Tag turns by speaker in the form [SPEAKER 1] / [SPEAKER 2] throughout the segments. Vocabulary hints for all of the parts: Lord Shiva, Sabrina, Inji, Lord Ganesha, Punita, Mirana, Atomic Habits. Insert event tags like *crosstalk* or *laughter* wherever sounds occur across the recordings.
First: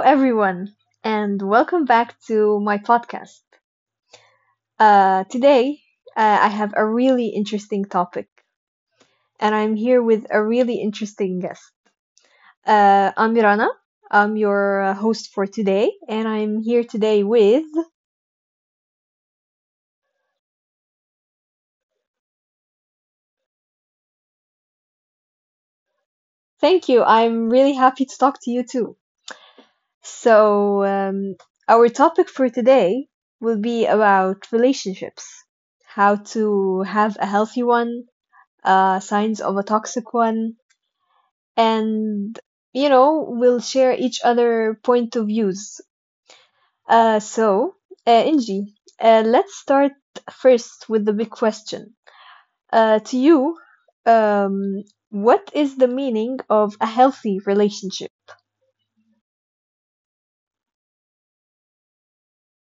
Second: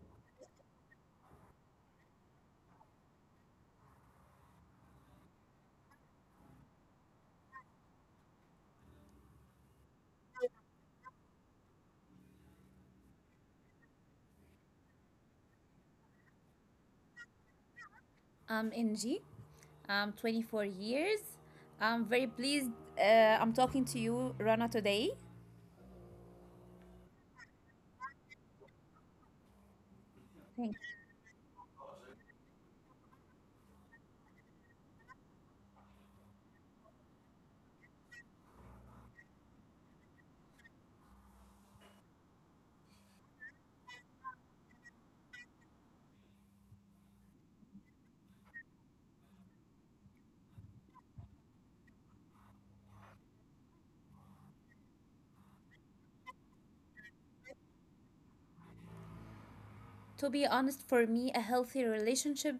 [SPEAKER 1] everyone, and welcome back to my podcast. Today, I have a really interesting topic, and I'm here with a really interesting guest. I'm Mirana. I'm your host for today, and I'm here today with.
[SPEAKER 2] I'm Inji. I'm 24 years. I'm very pleased I'm talking to you, Rana, today.
[SPEAKER 1] Thank you. I'm really happy to talk to you too.
[SPEAKER 2] Thanks.
[SPEAKER 1] So our topic for today will be about relationships, how to have a healthy one, signs of a toxic one, and we'll share each other point of views. So, Inji, let's start first with the big question. To you, um, what is the meaning of a healthy relationship?
[SPEAKER 2] To be honest, for me, a healthy relationship,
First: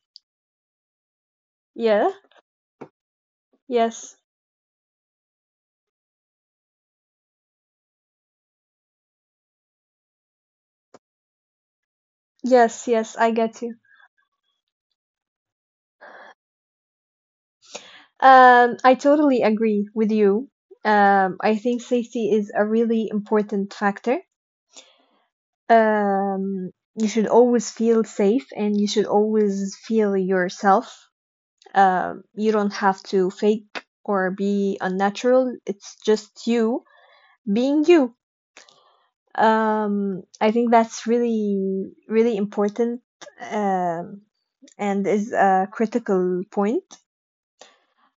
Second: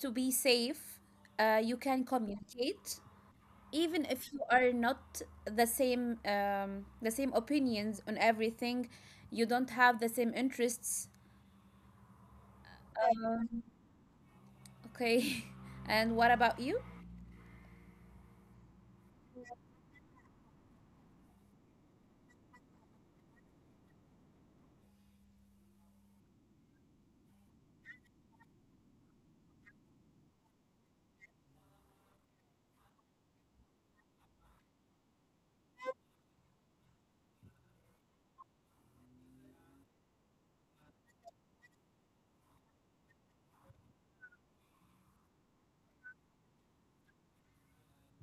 [SPEAKER 2] to be safe, you can
[SPEAKER 1] Yeah.
[SPEAKER 2] communicate. Even
[SPEAKER 1] Yes.
[SPEAKER 2] if you are not the same opinions on everything, you don't have the same interests.
[SPEAKER 1] Yes. Yes, I get you.
[SPEAKER 2] Okay. *laughs* And what about you?
[SPEAKER 1] I totally agree with you. I think safety is a really important factor, you should always feel safe and you should always feel yourself. You don't have to fake or be unnatural. It's just you being you. I think that's really, really important, um, and is a critical point.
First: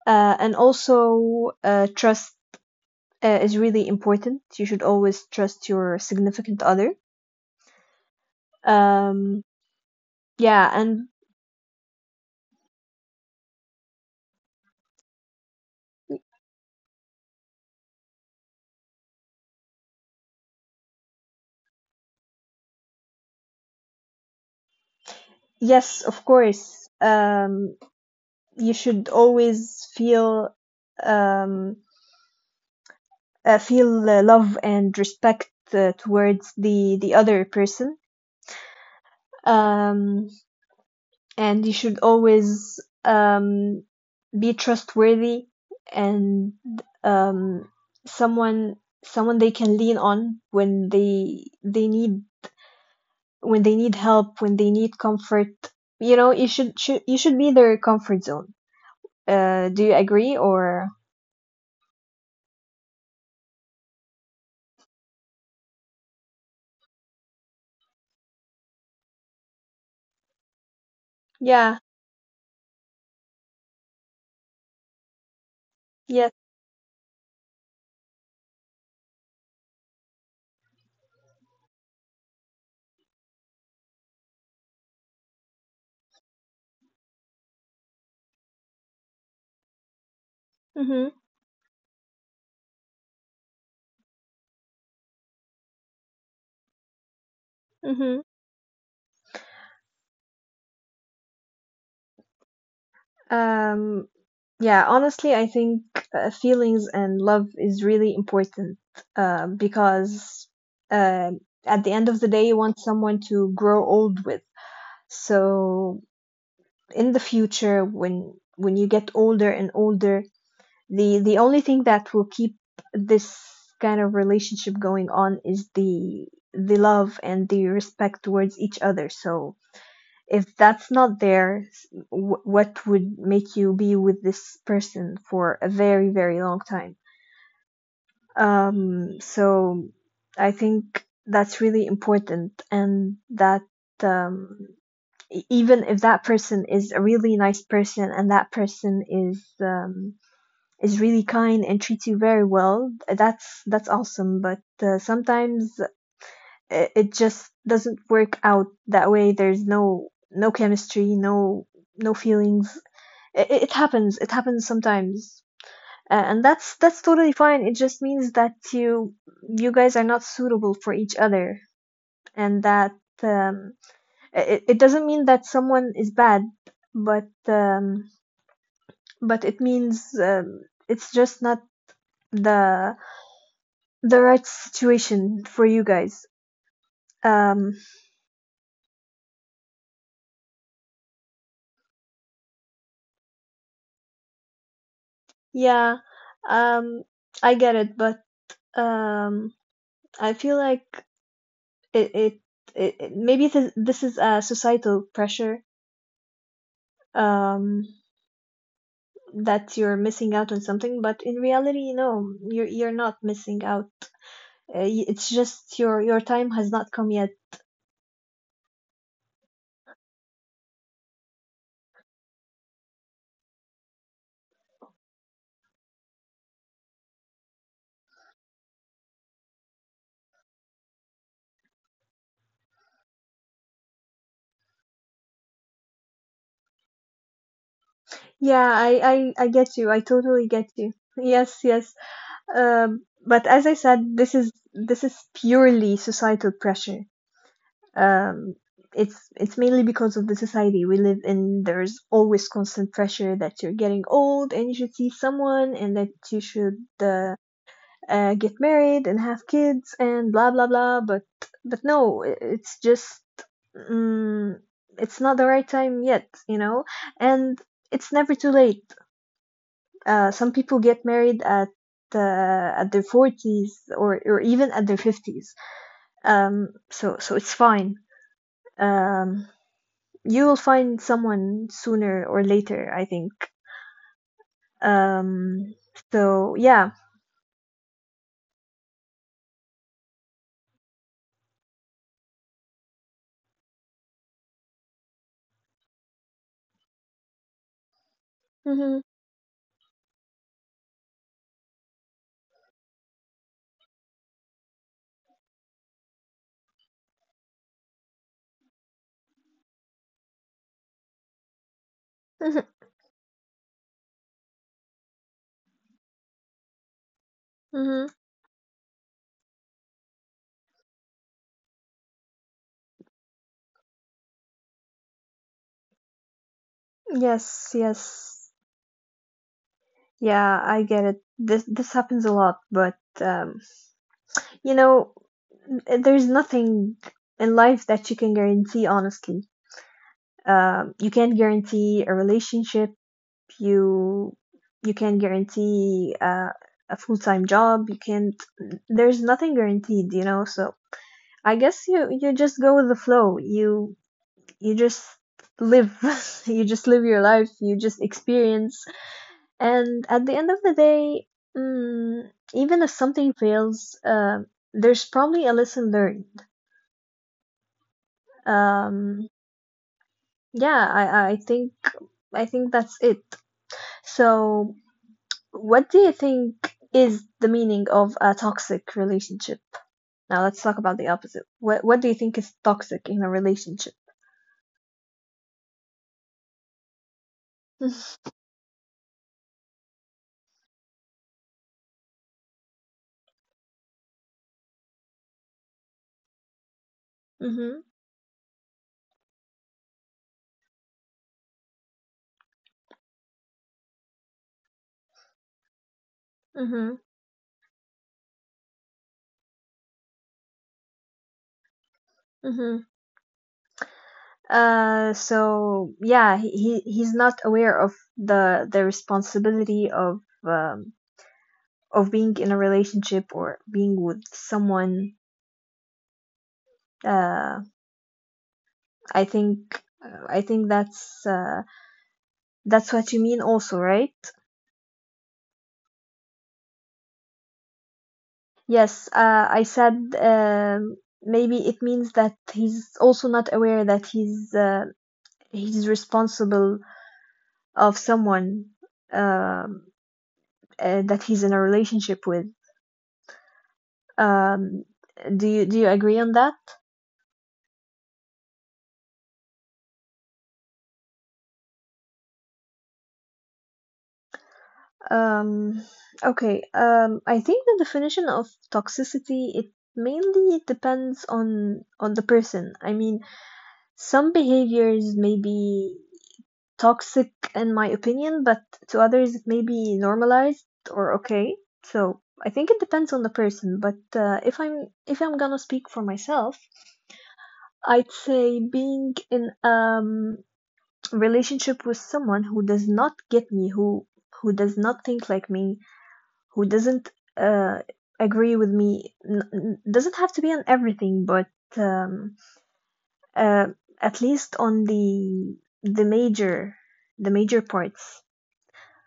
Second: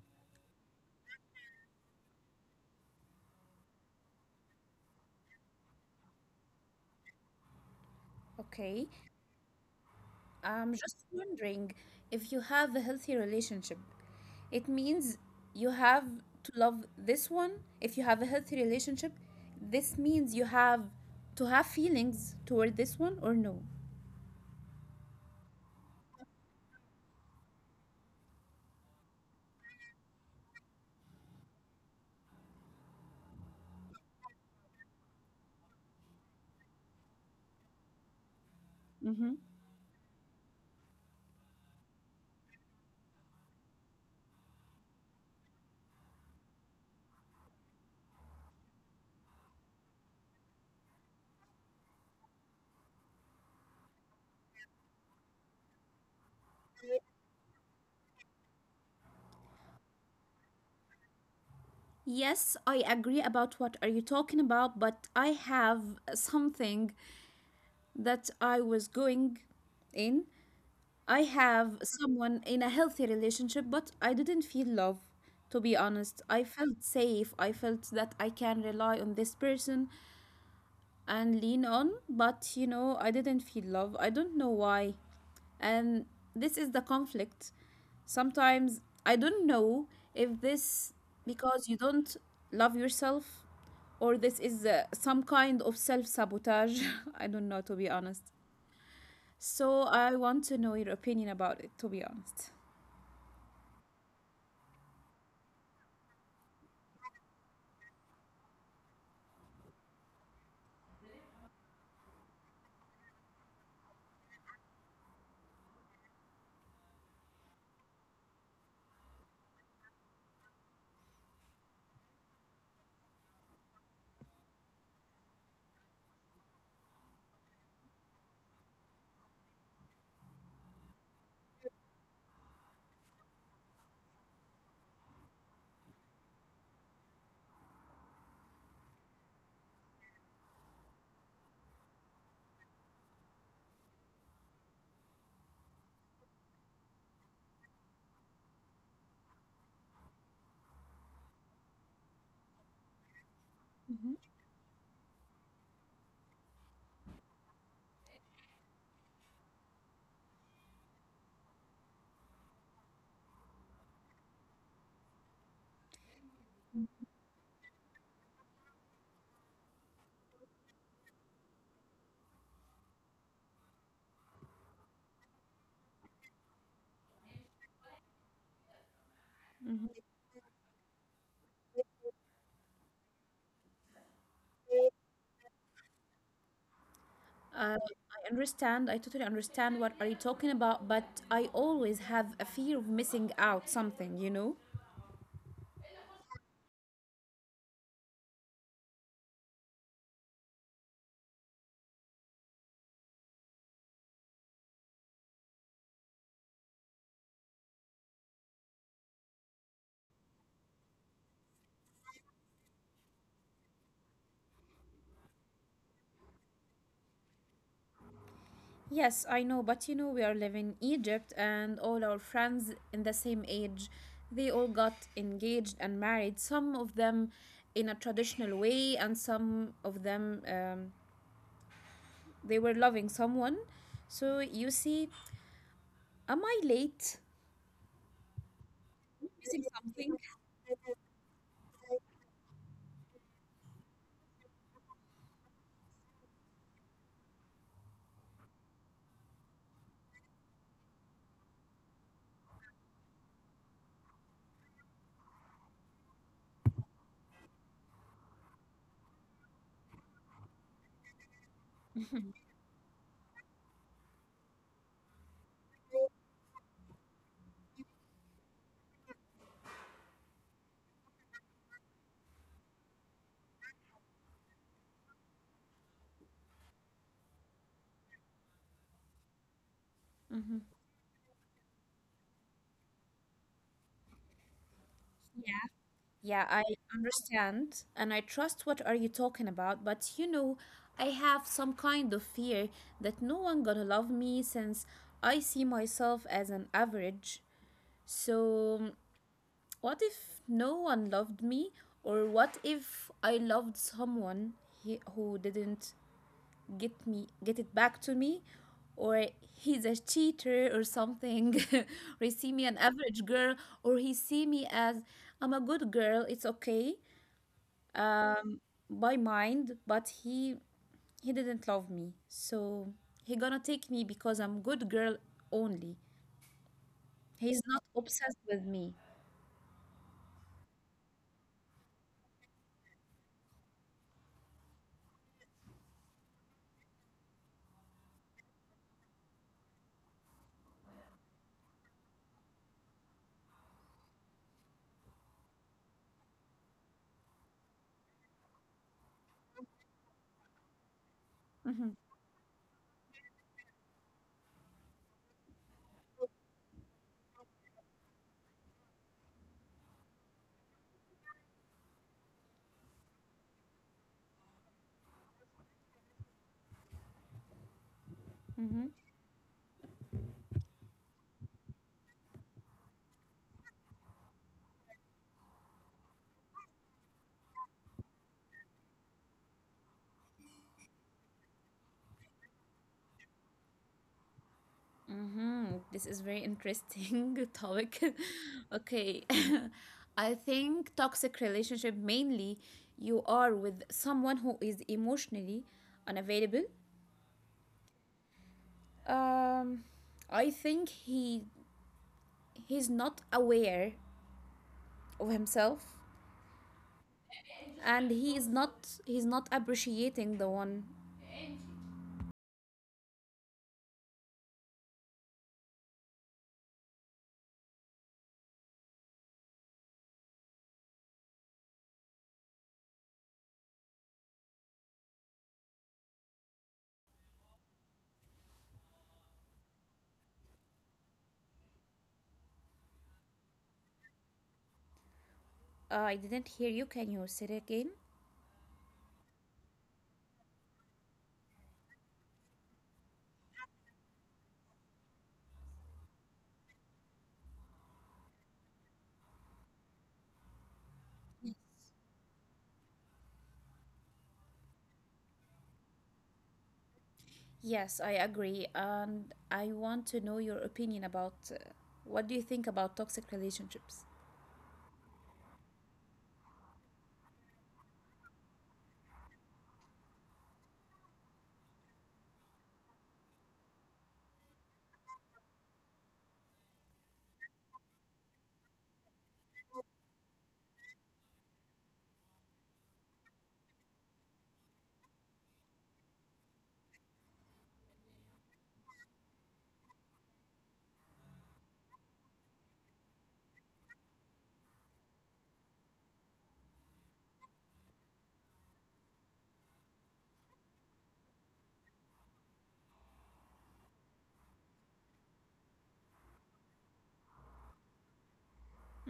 [SPEAKER 1] And also, trust is really important. You should always trust your significant other.
[SPEAKER 2] Okay.
[SPEAKER 1] Um, yeah,
[SPEAKER 2] I'm
[SPEAKER 1] and
[SPEAKER 2] just wondering if you have a healthy relationship. It means you have to love this one. If you have a healthy relationship, this means you have to have feelings toward this one or no?
[SPEAKER 1] Yes, of course. You should always feel, um, feel love and respect towards the other person,
[SPEAKER 2] Mm-hmm.
[SPEAKER 1] um, and you should always, um, be trustworthy, and um, someone, they can lean on when they need, when they need help, when they need comfort. You know, you should be their comfort zone. Do you agree, or?
[SPEAKER 2] Yes, I agree about what are you talking about, but I have something that I was going in I
[SPEAKER 1] Yeah,
[SPEAKER 2] have someone in a healthy relationship, but I didn't feel love, to be honest.
[SPEAKER 1] yes.
[SPEAKER 2] I felt safe. I felt that I can rely on this person and lean on, but I didn't feel love. I don't know why. And this is the conflict. Sometimes I don't know if this
[SPEAKER 1] Mhm.
[SPEAKER 2] because you don't love yourself, or this is some kind of self sabotage. *laughs* I don't know, to be
[SPEAKER 1] Mhm.
[SPEAKER 2] honest. So I want to know your opinion about it, to be honest.
[SPEAKER 1] Um yeah, honestly, I think feelings and love is really important because uh, at the end of the day, you want someone to grow old with. So in the future, when you get older and older, the only thing that will keep this kind of relationship going on is the love and the respect towards each other. So if that's not there, what would make you be with this person for a very, very long time? So I think that's really important, and that, um, even if that person is a really nice person and that person is, is really kind and treats you very well, that's awesome. But sometimes it just doesn't work out that way. There's no chemistry, no feelings. It happens. It happens sometimes. And that's totally fine. It just means that you guys are not suitable for each other, and that, um, it it doesn't mean that someone is bad, but, it means, it's just not the the right situation for you guys. Um,
[SPEAKER 2] I understand. I totally understand what are you talking about, but I always have a fear of missing out something, you know?
[SPEAKER 1] yeah, um, I get it, but, Um, I feel like, it, it, maybe this is a societal pressure, um, that you're missing out on something, but in reality, no, you're not missing out. It's just your time has not come yet.
[SPEAKER 2] Yes, I know, but you know we are living in Egypt, and all our friends in the same age, they all got engaged and married, some of them in a traditional way and some of them they were loving someone. So you see, am I late?
[SPEAKER 1] Yeah, I
[SPEAKER 2] Missing
[SPEAKER 1] get you. I
[SPEAKER 2] something?
[SPEAKER 1] totally get you. Yes, yes. But as I said, this is purely societal pressure. um, it's mainly because of the society we live in. There's always constant pressure that you're getting old and you should see someone and that you should uh, get married and have kids and blah blah blah. But no, it's just, mm, it's not the right time yet, you know. And it's never too late. Some people get married at, uh, at their forties or even at their fifties. So it's fine. Um, you will find someone sooner or later, I think. Um, so
[SPEAKER 2] Yeah, I
[SPEAKER 1] yeah.
[SPEAKER 2] understand and I trust what are you talking about, but I have some kind of fear that no one gonna love me since I see myself as an average. So,
[SPEAKER 1] Hmm.
[SPEAKER 2] what if no one loved me, or what if I loved someone who didn't get it back to me, or he's a cheater or something, *laughs* or he see
[SPEAKER 1] Hmm.
[SPEAKER 2] me an average girl, or he see me as I'm a good girl, it's okay
[SPEAKER 1] Hmm.
[SPEAKER 2] um, by mind, but he didn't love me. So he gonna take me because I'm good girl only. He's
[SPEAKER 1] Yes,
[SPEAKER 2] not obsessed
[SPEAKER 1] yes.
[SPEAKER 2] with me.
[SPEAKER 1] Yeah, I get it. This happens a lot, but, um, you know, there's nothing in life that you can guarantee, honestly. You can't guarantee a relationship. You you can't guarantee a full-time job. You can't. There's nothing guaranteed, you know. So I guess you just go with the flow. You just live. *laughs* You just live your life. You just experience. And at the end of the day, mm, even if something fails, there's probably a lesson learned.
[SPEAKER 2] Mm-hmm.
[SPEAKER 1] Um, I think, that's it. So, what do you think is the meaning of a toxic relationship? Now let's talk about the opposite. What do you think is toxic in a relationship?
[SPEAKER 2] Mm-hmm. This is very interesting *laughs* topic.
[SPEAKER 1] *laughs*
[SPEAKER 2] *laughs* Okay. *laughs* I think toxic relationship mainly you are with someone who is emotionally unavailable.
[SPEAKER 1] Mhm.
[SPEAKER 2] Um I think he's not aware of himself,
[SPEAKER 1] Mhm.
[SPEAKER 2] and he's not appreciating the one.
[SPEAKER 1] Mhm. So yeah, he's not aware of the responsibility of, um, of being in a relationship or being with someone. Uh, I think I think that's what you mean also, right?
[SPEAKER 2] Uh, I didn't hear you. Can you say it again?
[SPEAKER 1] Yes, I said, um maybe it means that he's also not aware that he's responsible of someone, um that he's in a relationship with. Um, do you agree on that?
[SPEAKER 2] Yes, I agree, and I want to know your opinion about, what do you think about toxic relationships?
[SPEAKER 1] Um, okay. I think the definition of toxicity it mainly depends on the person. I mean, some behaviors may be toxic in my opinion, but to others it may be normalized or okay. So I think it depends on the person. But if I'm gonna speak for myself, I'd say being in, relationship with someone who does not get me, who does not think like me, who doesn't uh, agree with me, doesn't have to be on everything, but, um, uh, at least on the major, the major parts.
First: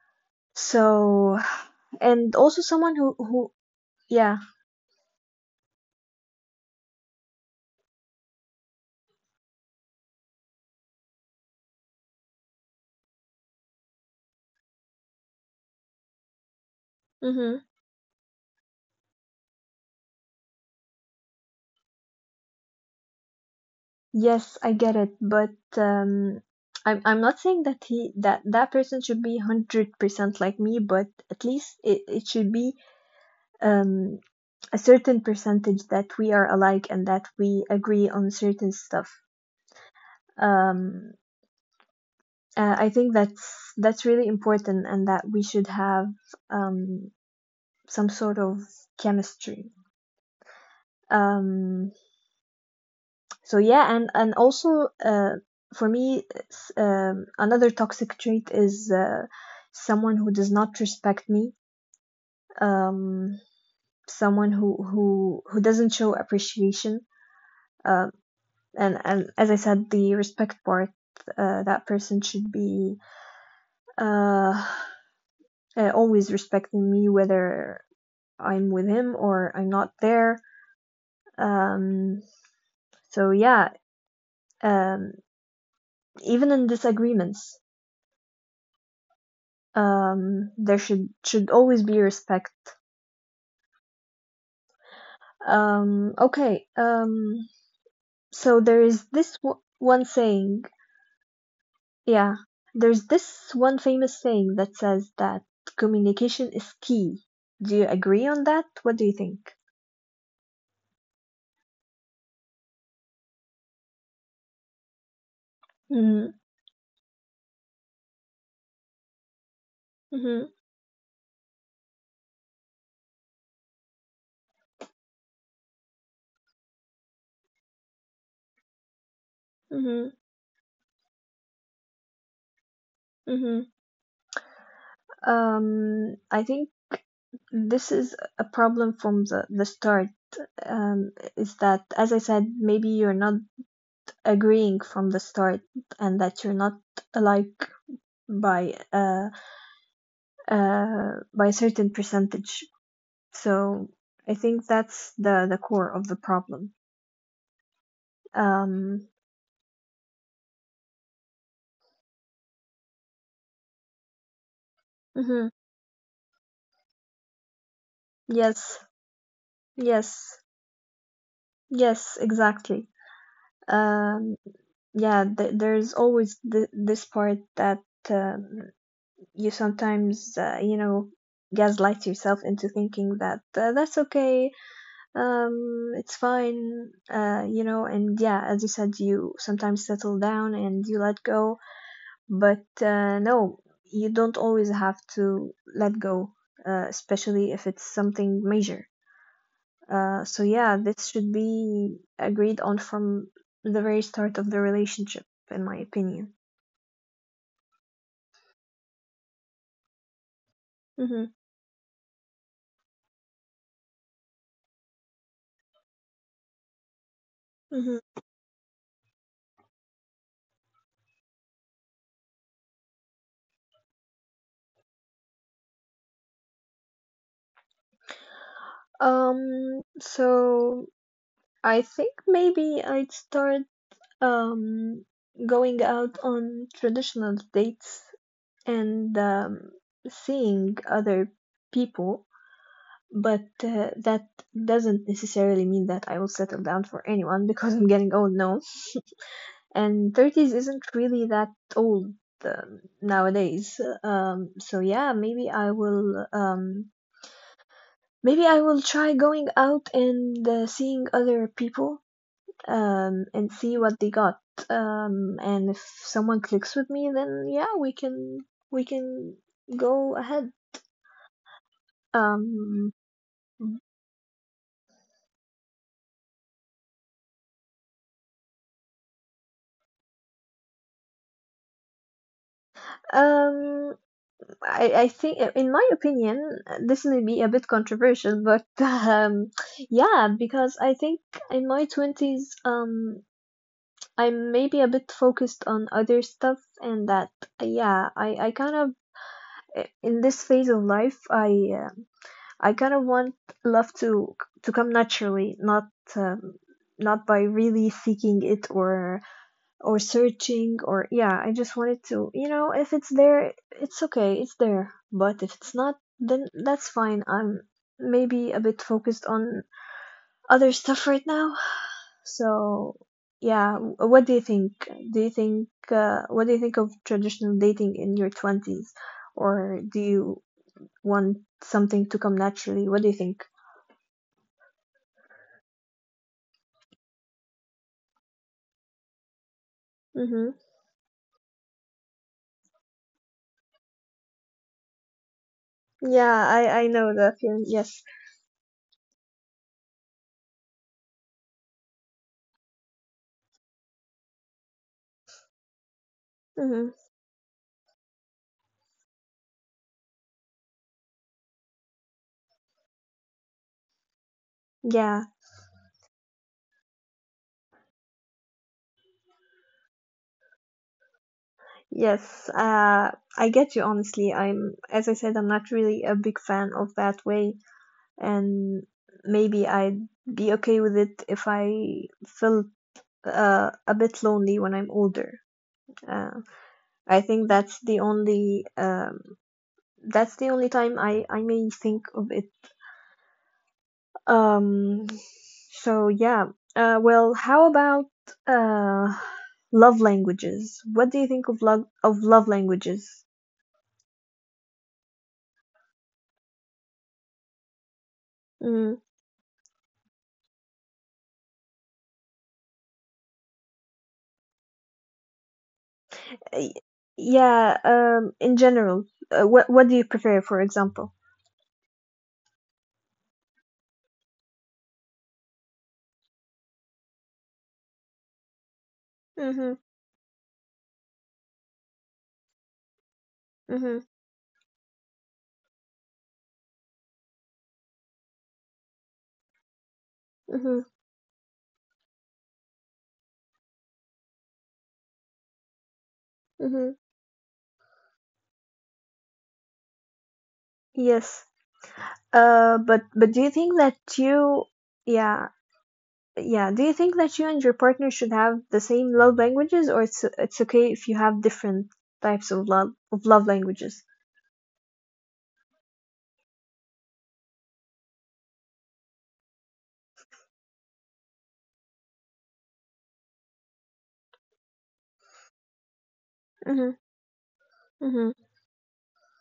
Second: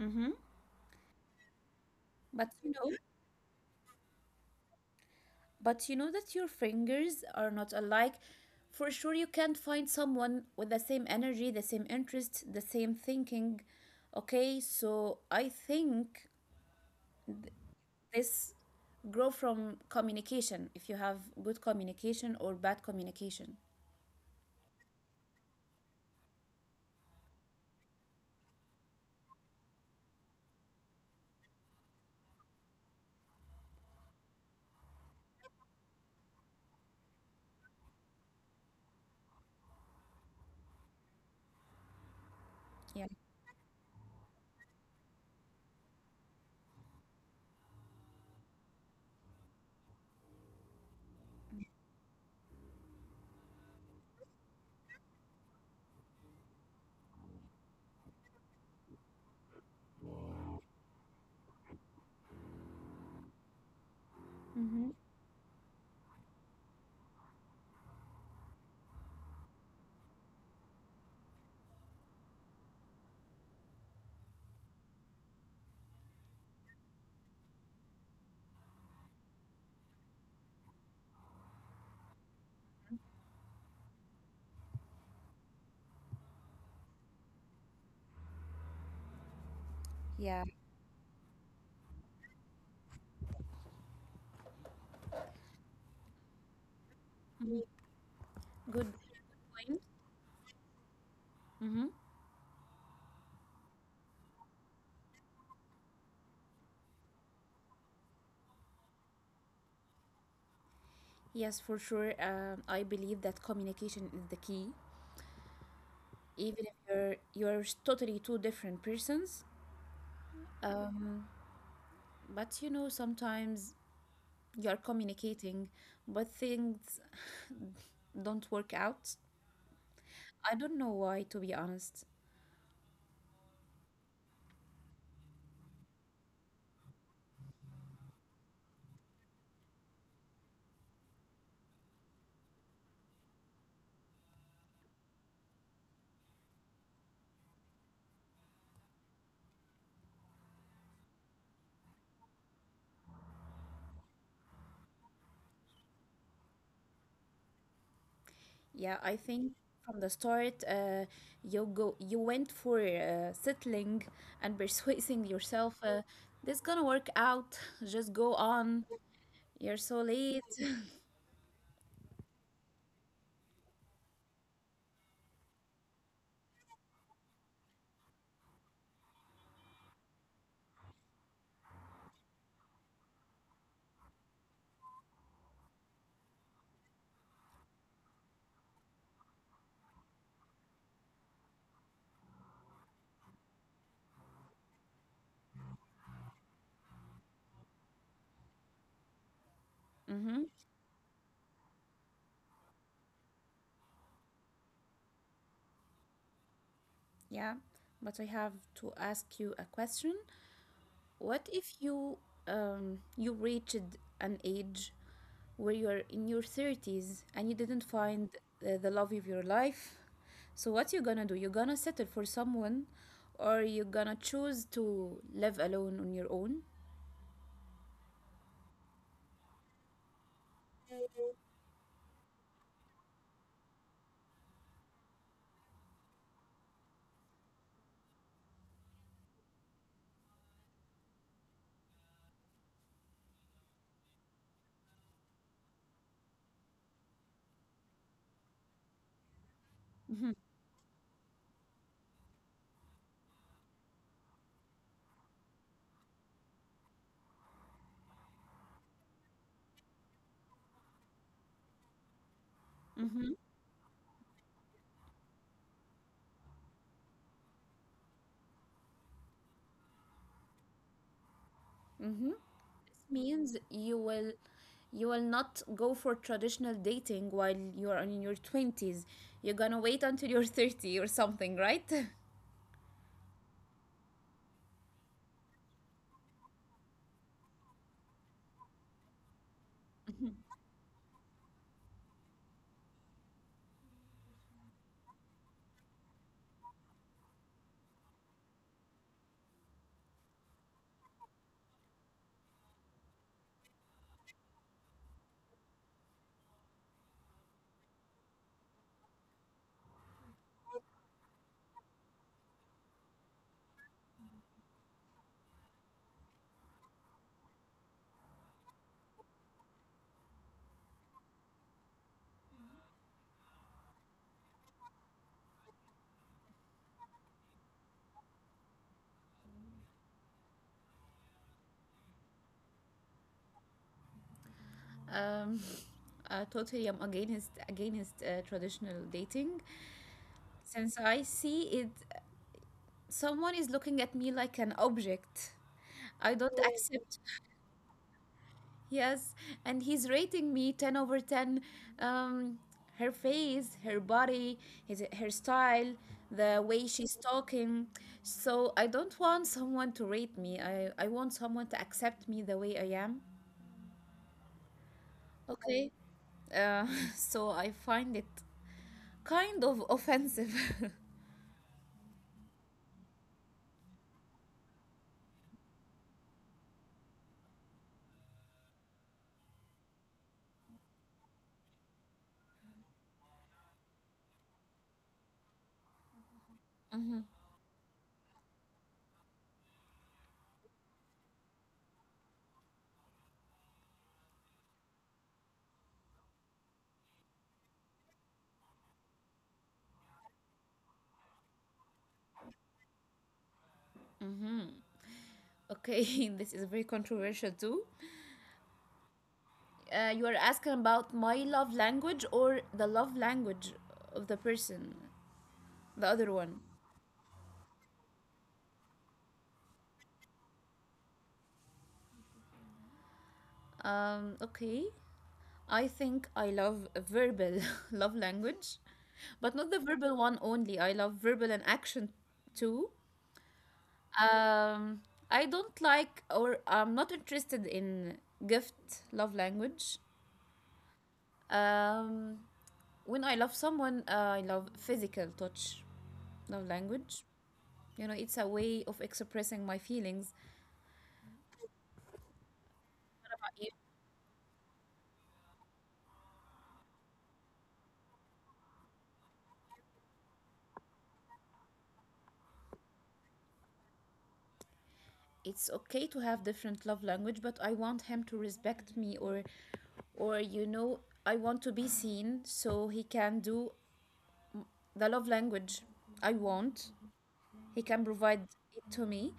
[SPEAKER 2] Mm-hmm.
[SPEAKER 1] so and
[SPEAKER 2] but
[SPEAKER 1] also
[SPEAKER 2] you know
[SPEAKER 1] someone who yeah.
[SPEAKER 2] but you know that your fingers are not alike. For sure you can't find someone with the same energy, the same interest, the same thinking. Okay, so I think
[SPEAKER 1] Mm-hmm.
[SPEAKER 2] this grow from communication, if you have good communication or bad communication.
[SPEAKER 1] Yes, I get it, but, um I'm, not saying that he that that person should be 100% like me, but at least it should be, um, a certain percentage that we are alike and that we agree on certain stuff. Um, I
[SPEAKER 2] Yeah.
[SPEAKER 1] think that's really important, and that we should have, um, some sort of chemistry. Um, so yeah, and also, for me, another toxic trait is, someone who does not respect me. Um, Someone who
[SPEAKER 2] Mm-hmm.
[SPEAKER 1] who who doesn't show appreciation, uh, and, as I said, the respect part, that person should be, uh, always respecting me whether I'm with him or I'm not there. Um, so yeah, um, Even in disagreements, um,
[SPEAKER 2] Yeah.
[SPEAKER 1] there should should always be respect. Okay,
[SPEAKER 2] Mhm.
[SPEAKER 1] so there is
[SPEAKER 2] Good point.
[SPEAKER 1] one saying.
[SPEAKER 2] Mm-hmm.
[SPEAKER 1] Yeah, there's this one famous saying that says that communication is key. Do you agree on that? What do you think?
[SPEAKER 2] Yes, for sure. I believe that communication is the key.
[SPEAKER 1] Mm-hmm,
[SPEAKER 2] Even if you're totally two different persons,
[SPEAKER 1] mm-hmm,
[SPEAKER 2] but you know sometimes you're communicating, but things don't work out.
[SPEAKER 1] mm-hmm,
[SPEAKER 2] I don't know why, to be honest.
[SPEAKER 1] mm-hmm. I think this is a problem from the start. Is that, as I said, maybe you're not agreeing from the start, and that you're not alike by uh, by a certain percentage. So I think that's the core of the problem.
[SPEAKER 2] Yeah,
[SPEAKER 1] Um,
[SPEAKER 2] I think from the start, you went for settling and *laughs* persuading
[SPEAKER 1] mhm,
[SPEAKER 2] yourself. This gonna work out. *laughs* Just go
[SPEAKER 1] Yes,
[SPEAKER 2] on. You're so
[SPEAKER 1] yes,
[SPEAKER 2] late. *laughs*
[SPEAKER 1] yes, exactly. Um, yeah, th There's always th this part that, um, you sometimes, you know, gaslight yourself into thinking that that's okay, it's fine, you know, and yeah, as you said, you sometimes settle down and you let go, but no, you don't always have to let go, especially if it's something major. Uh,
[SPEAKER 2] Hmm.
[SPEAKER 1] so yeah, this should be agreed on from the very start of the relationship, in my opinion.
[SPEAKER 2] Yeah, but I have to ask you a question.
[SPEAKER 1] Mm-hmm,
[SPEAKER 2] What if you reached an age where you're in your 30s and you didn't
[SPEAKER 1] mm-hmm.
[SPEAKER 2] find the love of your life? So what you gonna do? You're gonna settle for someone, or you're gonna choose to live alone on your own?
[SPEAKER 1] So I think maybe I'd start, um going out on traditional dates and, seeing other people, but that doesn't necessarily mean that I will settle down for anyone because I'm getting old now. And 30s isn't really that old, nowadays. So yeah, maybe I will, maybe I will try going out and, seeing other people, and see what they got, and if someone clicks with me, then yeah, we can, we can go ahead.
[SPEAKER 2] Mm-hmm.
[SPEAKER 1] um
[SPEAKER 2] Means you will not go for traditional dating while you are in your 20s. You're gonna wait until you're *laughs* 30 or something, right? *laughs*
[SPEAKER 1] um I, think, in my opinion, this may be a bit controversial, but *laughs* yeah, because I think in my 20s, I'm maybe a bit focused on other stuff, and that, yeah, I kind of, in this phase of life, I kind of want love to come naturally, not, um, not by really seeking it or, searching, or yeah, I just wanted to, if it's there, it's okay, it's there, but if it's not, then that's fine. I'm maybe a bit focused on other stuff right now. So yeah, what do you think, do you think what do you think of traditional dating in your 20s, or do you want something to come naturally, what do you think?
[SPEAKER 2] Um, *laughs* totally, I'm against traditional dating
[SPEAKER 1] Mm-hmm.
[SPEAKER 2] since I see it. Someone is looking at me like an object. I
[SPEAKER 1] Yeah,
[SPEAKER 2] don't
[SPEAKER 1] I know
[SPEAKER 2] accept.
[SPEAKER 1] the
[SPEAKER 2] *laughs*
[SPEAKER 1] feeling, yes.
[SPEAKER 2] Yes, and he's rating me 10/10. Um, her face, her body, his her style, the way
[SPEAKER 1] Mm-hmm.
[SPEAKER 2] she's talking. So I don't want someone to rate me. I want someone to accept me the way I am.
[SPEAKER 1] Yeah.
[SPEAKER 2] Okay. Uh, *laughs* so I find it kind of offensive.
[SPEAKER 1] Yes, I get you honestly. As I said, I'm not really a big fan of that way, and maybe I'd be okay with it if I felt a bit lonely when I'm older. Uh, I think that's the only, that's the only time I may think of it. Um, so yeah. How about uh, love languages? What do you think of love languages?
[SPEAKER 2] *laughs* Okay, this is very controversial too.
[SPEAKER 1] Mm.
[SPEAKER 2] You are asking about my love language or the love language of the person, the other one.
[SPEAKER 1] Y- Yeah, in general, what do you prefer, for example?
[SPEAKER 2] Okay, I think I love verbal *laughs* love language, but not
[SPEAKER 1] Mm-hmm,
[SPEAKER 2] the verbal one only. I love verbal and action too.
[SPEAKER 1] mm-hmm,
[SPEAKER 2] Um, I don't like, or I'm not interested in gift love language.
[SPEAKER 1] mm-hmm,
[SPEAKER 2] Um, when I love someone, I love physical touch love
[SPEAKER 1] mm-hmm.
[SPEAKER 2] language. You know, it's a way of expressing my feelings.
[SPEAKER 1] Yes. But do you think that yeah, yeah, do you think that you and your partner should have the same love languages, or it's okay if you have different types of love languages?
[SPEAKER 2] It's okay to have different love language, but I want him to respect me, or you know, I want to be seen so he can do the love language I
[SPEAKER 1] Mm-hmm,
[SPEAKER 2] want. He can
[SPEAKER 1] mm-hmm,
[SPEAKER 2] provide it to me.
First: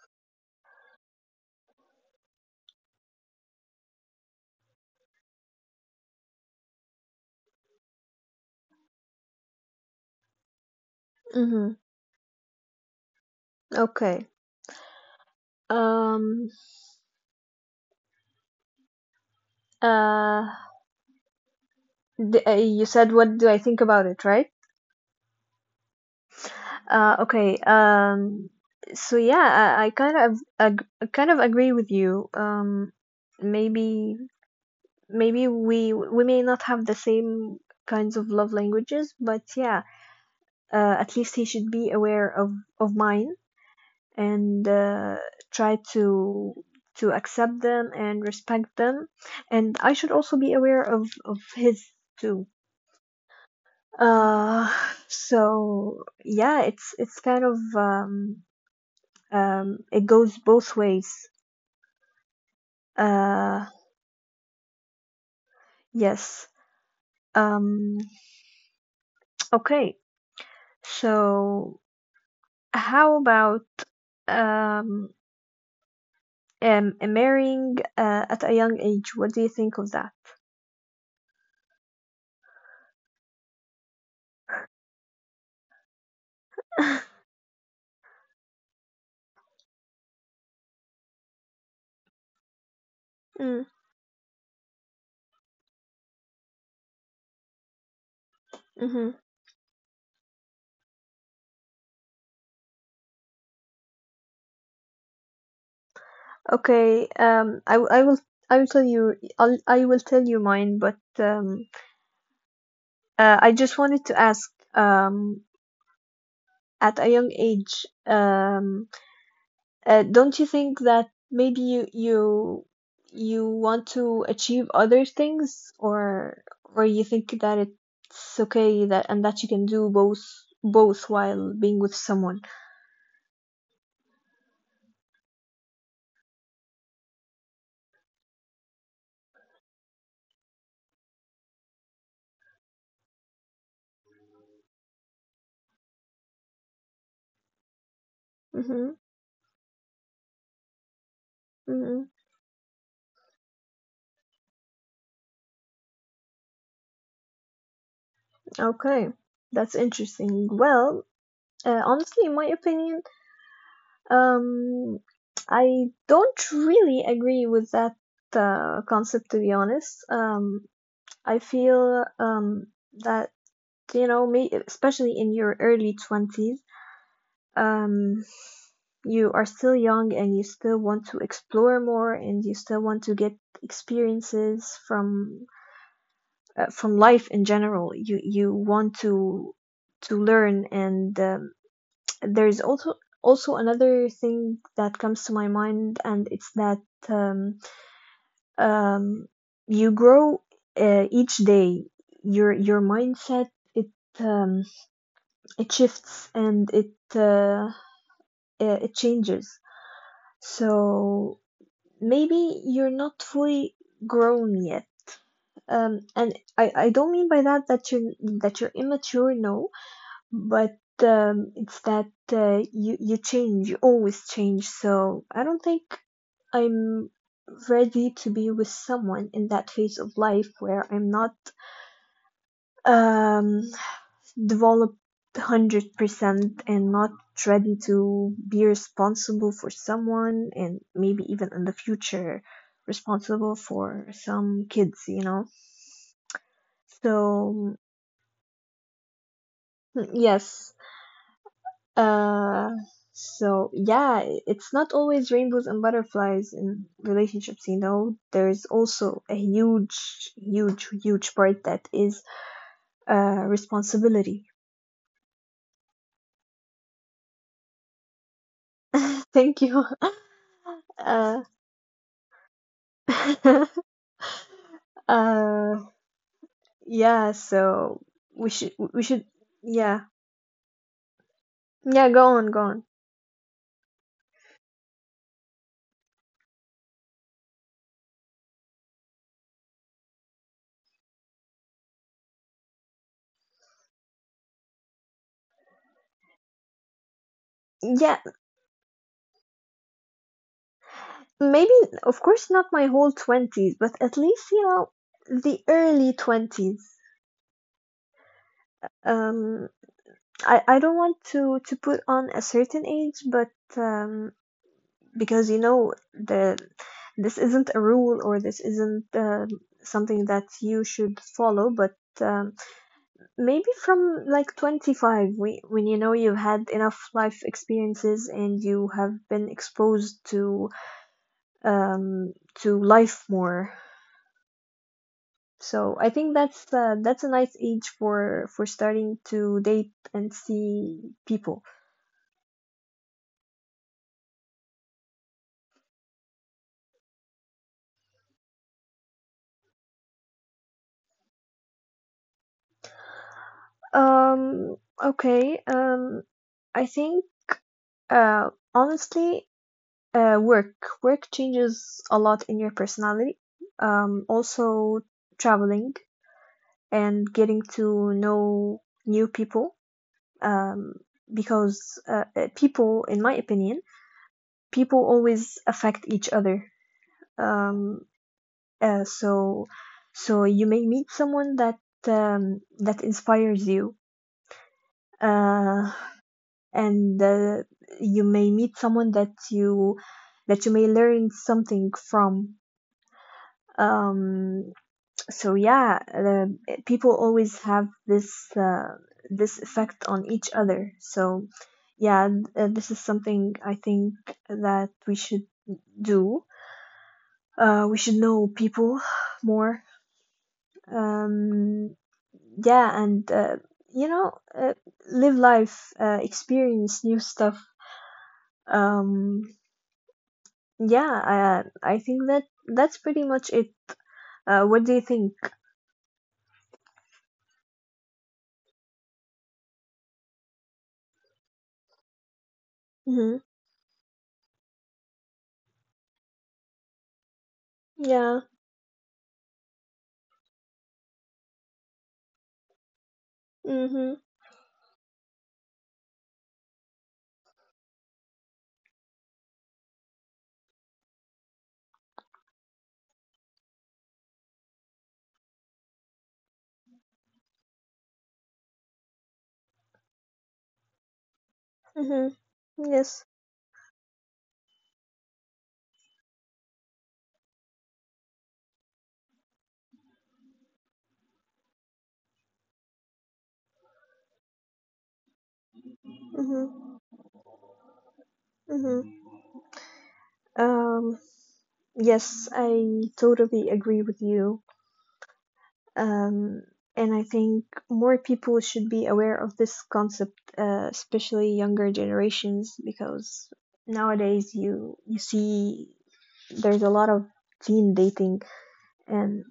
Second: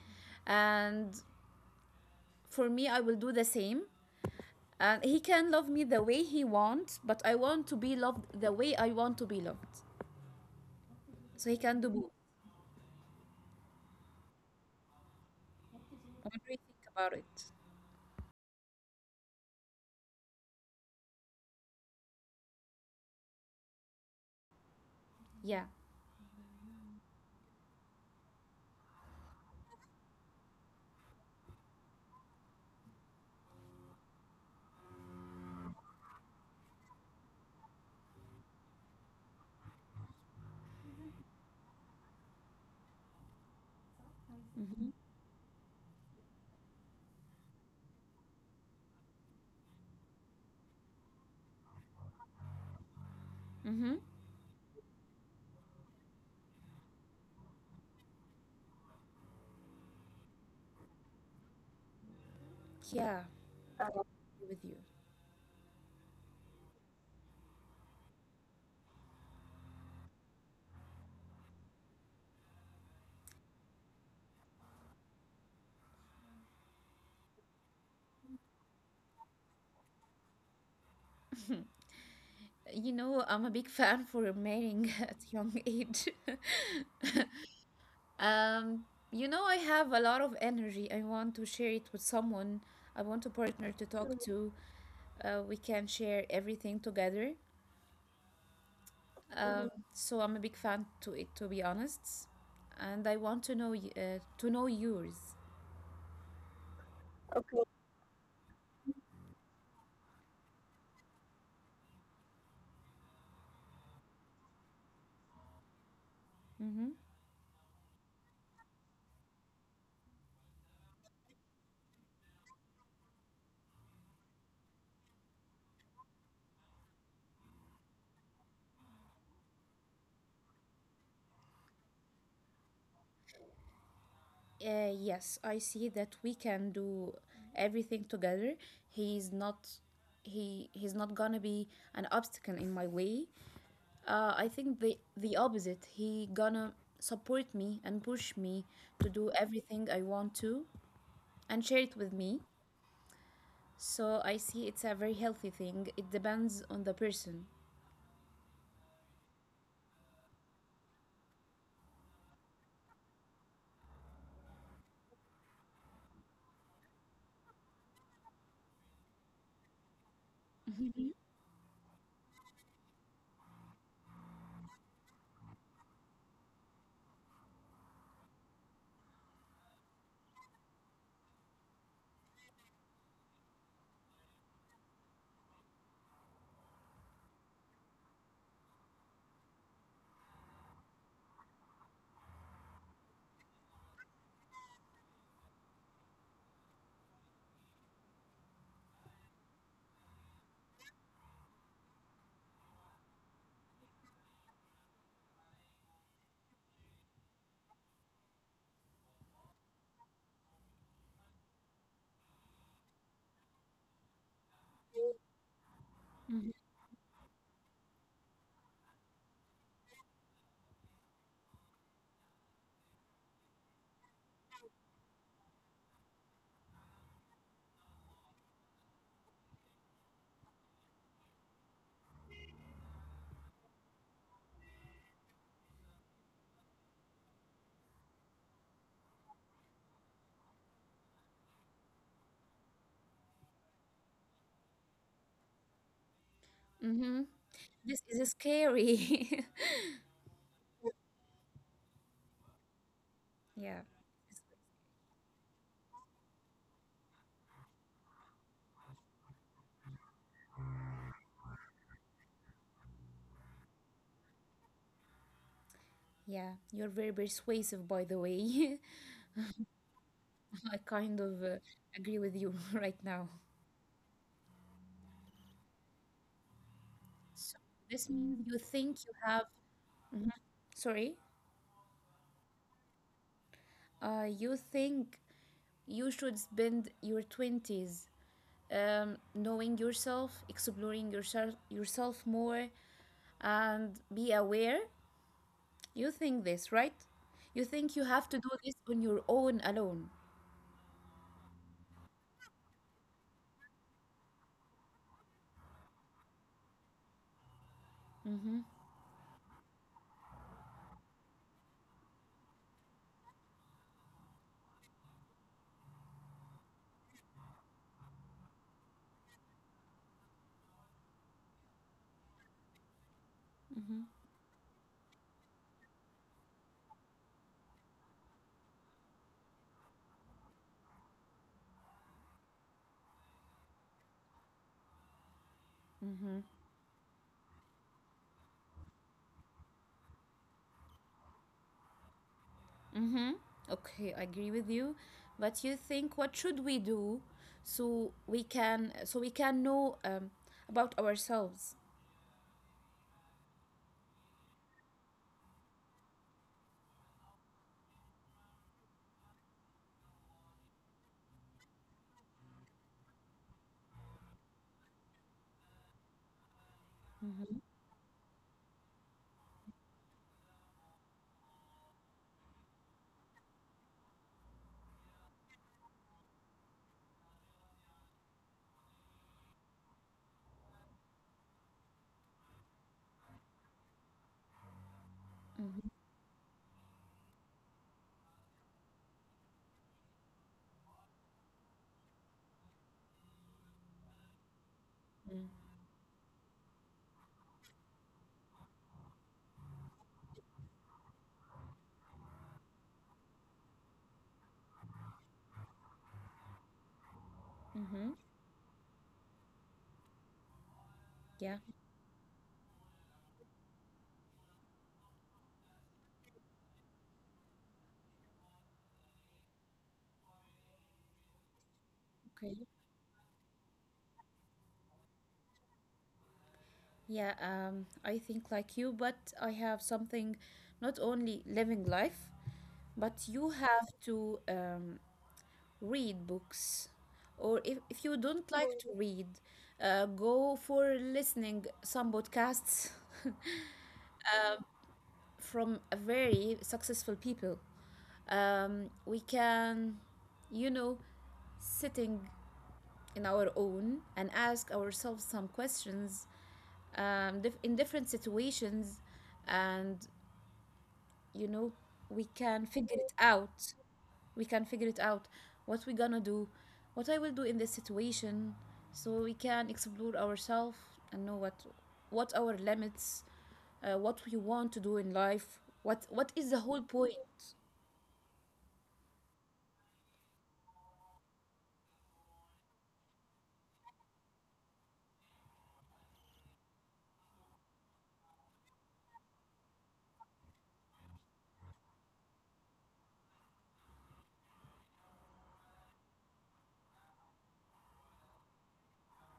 [SPEAKER 2] And for me I will do the same. And he can love me the way he wants, but I want to be loved the way I want to be loved. So he
[SPEAKER 1] mm-hmm.
[SPEAKER 2] can do both.
[SPEAKER 1] Okay.
[SPEAKER 2] What do
[SPEAKER 1] Um.
[SPEAKER 2] you think about it?
[SPEAKER 1] Uh. You said what do I think about it, right?
[SPEAKER 2] Yeah.
[SPEAKER 1] Okay. I kind of I kind of agree with you. Maybe maybe we may not have the same kinds of love languages, but yeah, at least he should be aware of mine and
[SPEAKER 2] Mm-hmm.
[SPEAKER 1] uh, try to accept them and respect them, and I should also be aware of his too.
[SPEAKER 2] Mm-hmm.
[SPEAKER 1] Uh, so yeah, it's kind of It goes both ways.
[SPEAKER 2] Yeah,
[SPEAKER 1] Uh,
[SPEAKER 2] with you.
[SPEAKER 1] yes. Um, okay. So how about um, marrying at a young age? What do you think of that?
[SPEAKER 2] You know, I'm a big fan for marrying *laughs* at young age. *laughs*
[SPEAKER 1] *laughs*
[SPEAKER 2] Um, you know, I have a lot of energy. I want to share it with someone. I want a
[SPEAKER 1] Mm,
[SPEAKER 2] partner to talk, Mhm, to. We can share everything together.
[SPEAKER 1] hmm.
[SPEAKER 2] Um, Mhm, so I'm a big fan to it, to be honest. And I want to know to know yours.
[SPEAKER 1] Okay.
[SPEAKER 2] Okay.
[SPEAKER 1] I will I will tell you mine, but I just wanted to ask at a young age. Don't you think that maybe you you want to achieve other things, or you think that it's okay that you can do both while being with someone?
[SPEAKER 2] Yes, I see that we can do everything together. He's not. He's not gonna be an obstacle in my way. I think the opposite. He gonna support me and push me
[SPEAKER 1] Mm-hmm.
[SPEAKER 2] to do everything I want to, and share
[SPEAKER 1] Mm-hmm.
[SPEAKER 2] it with me. So I see it's a very healthy thing. It depends on the person.
[SPEAKER 1] Okay, that's interesting. Well, honestly, in my opinion. Um, I don't really agree with that concept, to be honest. I feel that, you know, may especially in your early 20s, um, you are still young and you still want to explore more and you still want to get experiences from life in general. You want to learn, and there's also also another thing that comes to my mind, and it's that um, um, you grow each day. Your mindset it um, it shifts, and it changes, so maybe you're not fully grown yet. And I don't mean by that that you're immature, no, but it's that you you change, you always change. So I don't think I'm ready to be with someone in that phase of life where I'm not um, developed 100%, and not ready to be responsible for someone, and maybe even in the future responsible for some kids. You know,
[SPEAKER 2] Mm-hmm.
[SPEAKER 1] so
[SPEAKER 2] This is scary.
[SPEAKER 1] yes. Uh,
[SPEAKER 2] *laughs* yeah.
[SPEAKER 1] it's not always rainbows and butterflies in relationships, you know. There's also a huge, huge, huge part that is responsibility.
[SPEAKER 2] Yeah, you're very persuasive, by the way. *laughs*
[SPEAKER 1] *laughs* Thank you. *laughs*
[SPEAKER 2] I kind
[SPEAKER 1] Uh,
[SPEAKER 2] of agree with you *laughs* right now.
[SPEAKER 1] *laughs* uh, yeah,
[SPEAKER 2] So
[SPEAKER 1] so
[SPEAKER 2] this means you
[SPEAKER 1] we
[SPEAKER 2] think you
[SPEAKER 1] should
[SPEAKER 2] have,
[SPEAKER 1] yeah.
[SPEAKER 2] Mhm, sorry,
[SPEAKER 1] Yeah, go on, go on.
[SPEAKER 2] you think you should spend your 20s knowing yourself, exploring yourself more, and be aware. You think this, right? You think you
[SPEAKER 1] Yeah,
[SPEAKER 2] have to do this on your own alone.
[SPEAKER 1] maybe of course not my whole 20s, but at least, you know, the early 20s. Um I don't want to put on a certain age, but um, because you know the this isn't a rule or this isn't something that you should follow, but um, maybe from like 25, when you know you've had enough life experiences and you have been exposed to life more. So I think that's a nice age for starting to date and see people.
[SPEAKER 2] Mm-hmm. Okay, I agree with you. But you think what should we do so we can know about ourselves?
[SPEAKER 1] Um, okay. I think honestly, uh work work changes a lot in your personality. Also traveling and getting
[SPEAKER 2] Mm-hmm.
[SPEAKER 1] to know new people. Um, because people, in my opinion, people always affect each other. Um, so so you may meet someone that that inspires you. Uh, and you may meet someone that you may learn something from. um so
[SPEAKER 2] Mm-hmm.
[SPEAKER 1] yeah, people always have this this effect on each other, so yeah, this is something I think that we should do. We should
[SPEAKER 2] Mm-hmm.
[SPEAKER 1] know people *sighs* more. um
[SPEAKER 2] Yeah.
[SPEAKER 1] yeah, and you know, uh, live life, experience new stuff. um Yeah, I think that
[SPEAKER 2] Okay.
[SPEAKER 1] that's pretty much it. What do you think?
[SPEAKER 2] Yeah. I think like you, but I have something. Not only living life,
[SPEAKER 1] Mm-hmm.
[SPEAKER 2] but you have to read books, or if you
[SPEAKER 1] Yeah.
[SPEAKER 2] don't like to read, go for listening some podcasts. *laughs*
[SPEAKER 1] Mm-hmm.
[SPEAKER 2] from a very successful people. We can, you know, sitting in our own and ask ourselves some questions in different situations, and you know,
[SPEAKER 1] Mm-hmm.
[SPEAKER 2] we can figure
[SPEAKER 1] Yes.
[SPEAKER 2] it out. We can figure it out what we're gonna do, what I will do in this situation, so we can explore ourselves and know what our limits, what we want to do in life, what is the whole
[SPEAKER 1] Mm-hmm.
[SPEAKER 2] point
[SPEAKER 1] Mm-hmm. Um, yes, I totally agree with you. Um, and I think more people should be aware of this concept, especially younger generations, because nowadays you see there's a lot of teen dating, and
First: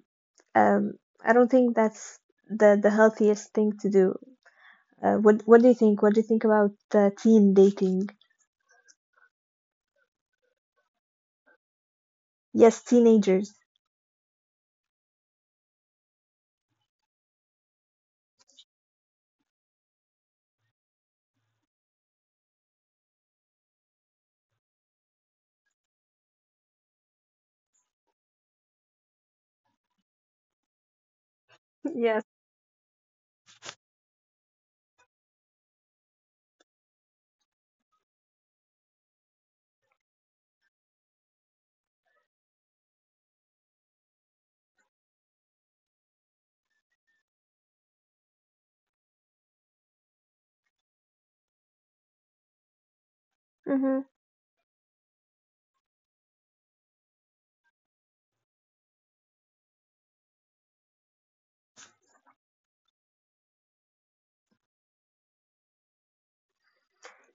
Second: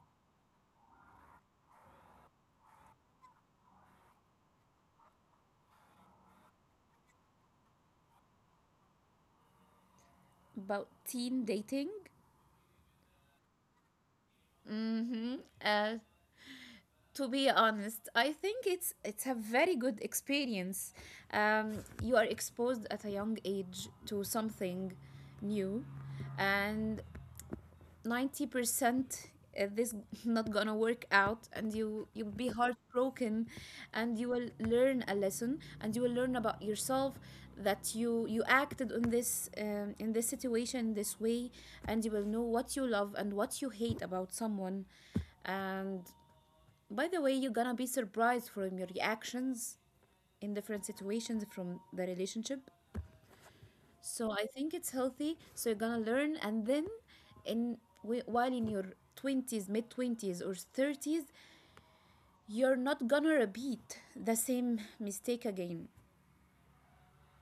[SPEAKER 1] um, I don't think that's the healthiest thing to do. What do you think? What do you think about teen dating?
[SPEAKER 2] about teen dating?
[SPEAKER 1] Yes, teenagers.
[SPEAKER 2] Mm-hmm. Uh, to be honest, I think it's a very good experience. You are exposed at a young age to something new, and 90% this *laughs* not gonna work out, and
[SPEAKER 1] *laughs* Yes.
[SPEAKER 2] you'll be heartbroken, and you will learn a lesson, and you will learn about yourself that you acted on this in this situation this way, and you will know what you love and what you hate about someone. And by the way, you're gonna be surprised from your reactions in different situations from the relationship.
[SPEAKER 1] Hmm.
[SPEAKER 2] So I think it's healthy. So you're gonna learn, and then, in while in your 20s, mid 20s, or 30s, you're not gonna repeat the same mistake again.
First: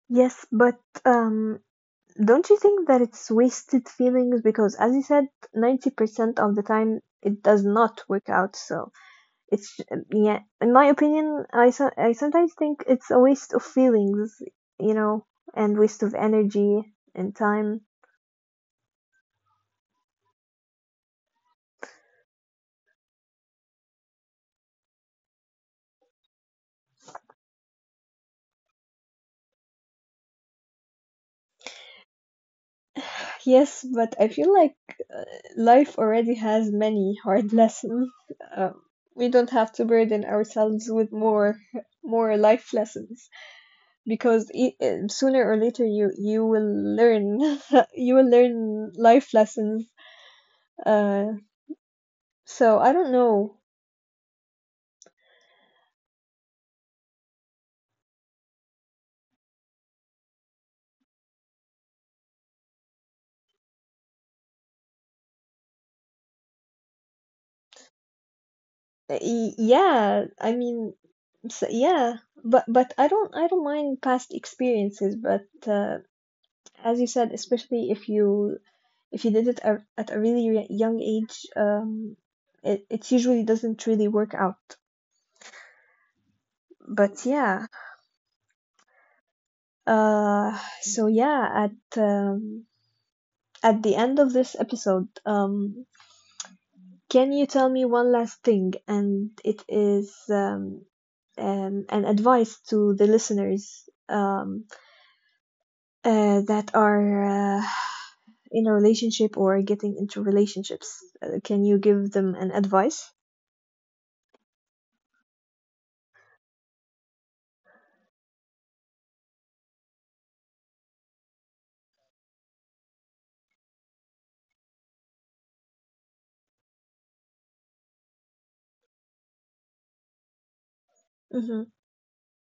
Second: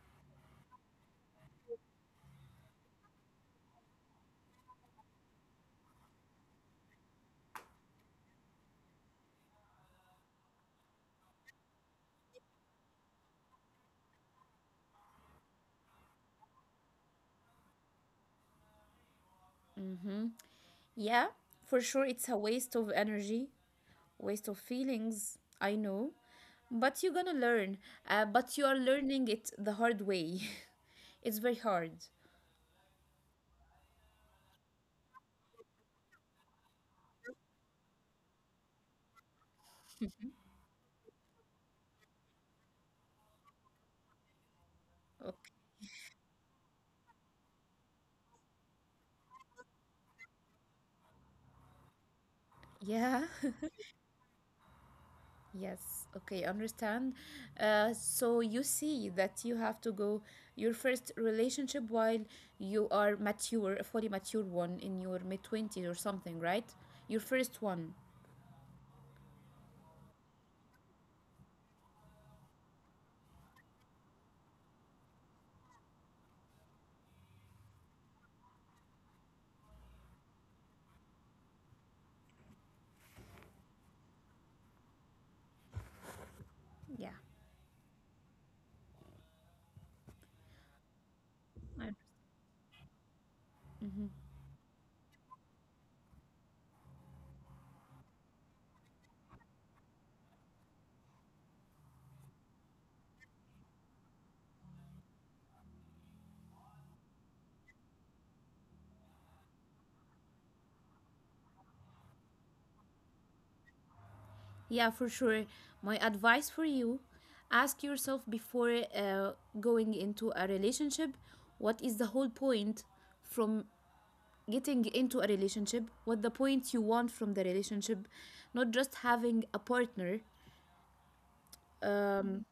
[SPEAKER 1] Yes, but don't you think that it's wasted feelings? Because as you said, 90% of the time it does not work out. So it's, yeah, in my opinion, I sometimes think it's a waste of feelings, you know, and waste of energy and time.
[SPEAKER 2] Mm-hmm. Yeah, for sure, it's a waste of energy, waste of feelings. I know, but you're gonna learn. But you are learning it the hard way. *laughs* it's very hard.
[SPEAKER 1] Yes, but I feel like uh, life already has many hard *laughs* lessons. Um, we don't have to burden ourselves with more more life lessons, because e sooner or
[SPEAKER 2] Okay.
[SPEAKER 1] later you will learn *laughs* you will learn life lessons. Uh, so I don't
[SPEAKER 2] Yeah.
[SPEAKER 1] know.
[SPEAKER 2] *laughs* Yes, okay, understand. So you see that you have to go your first relationship while you are mature, a fully mature one in your mid 20s or something, right? Your first one.
[SPEAKER 1] Yeah, I mean, so, yeah, but I don't mind past experiences, but as you said, especially if you did it at a really young age, it it usually doesn't really work out.
[SPEAKER 2] Yeah.
[SPEAKER 1] But yeah, uh, so yeah,
[SPEAKER 2] I-
[SPEAKER 1] at um, at the end of this episode, can you tell me one last thing? And it is an advice to the listeners, um, that are in a relationship or getting into relationships. Can you give them an advice?
[SPEAKER 2] Yeah, for sure. My advice for you, ask yourself before going into a relationship, what is the whole point from getting into a relationship? What the point you want from the relationship? Not just having a partner.
[SPEAKER 1] Mhm.
[SPEAKER 2] Um,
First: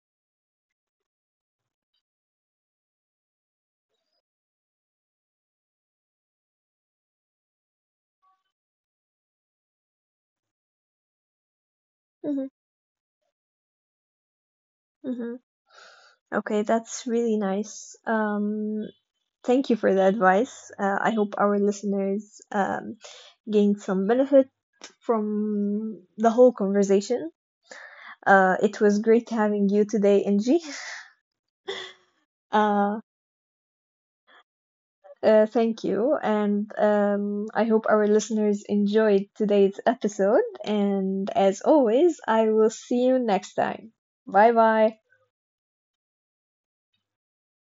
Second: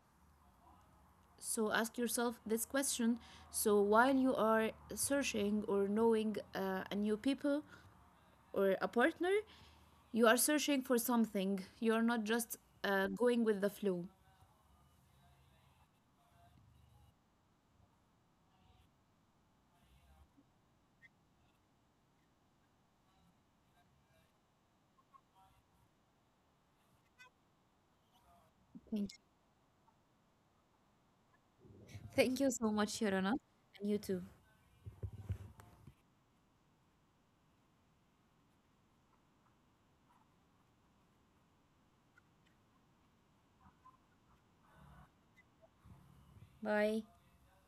[SPEAKER 2] So ask yourself this question. So while you are searching or knowing a new people or a partner, you are searching for something. You are not
[SPEAKER 1] Hmm.
[SPEAKER 2] just going with the flow.
[SPEAKER 1] Hmm. Okay, that's really nice. Thank you for the advice. I hope our listeners gained some benefit from the whole conversation. It was
[SPEAKER 2] Thank you.
[SPEAKER 1] great having you today, Angie. *laughs*
[SPEAKER 2] Thank you so much,
[SPEAKER 1] Uh,
[SPEAKER 2] Yorana. And you too.
[SPEAKER 1] thank you, and I hope our listeners enjoyed today's episode. And as always, I will see you next time. Bye bye.
[SPEAKER 2] Bye.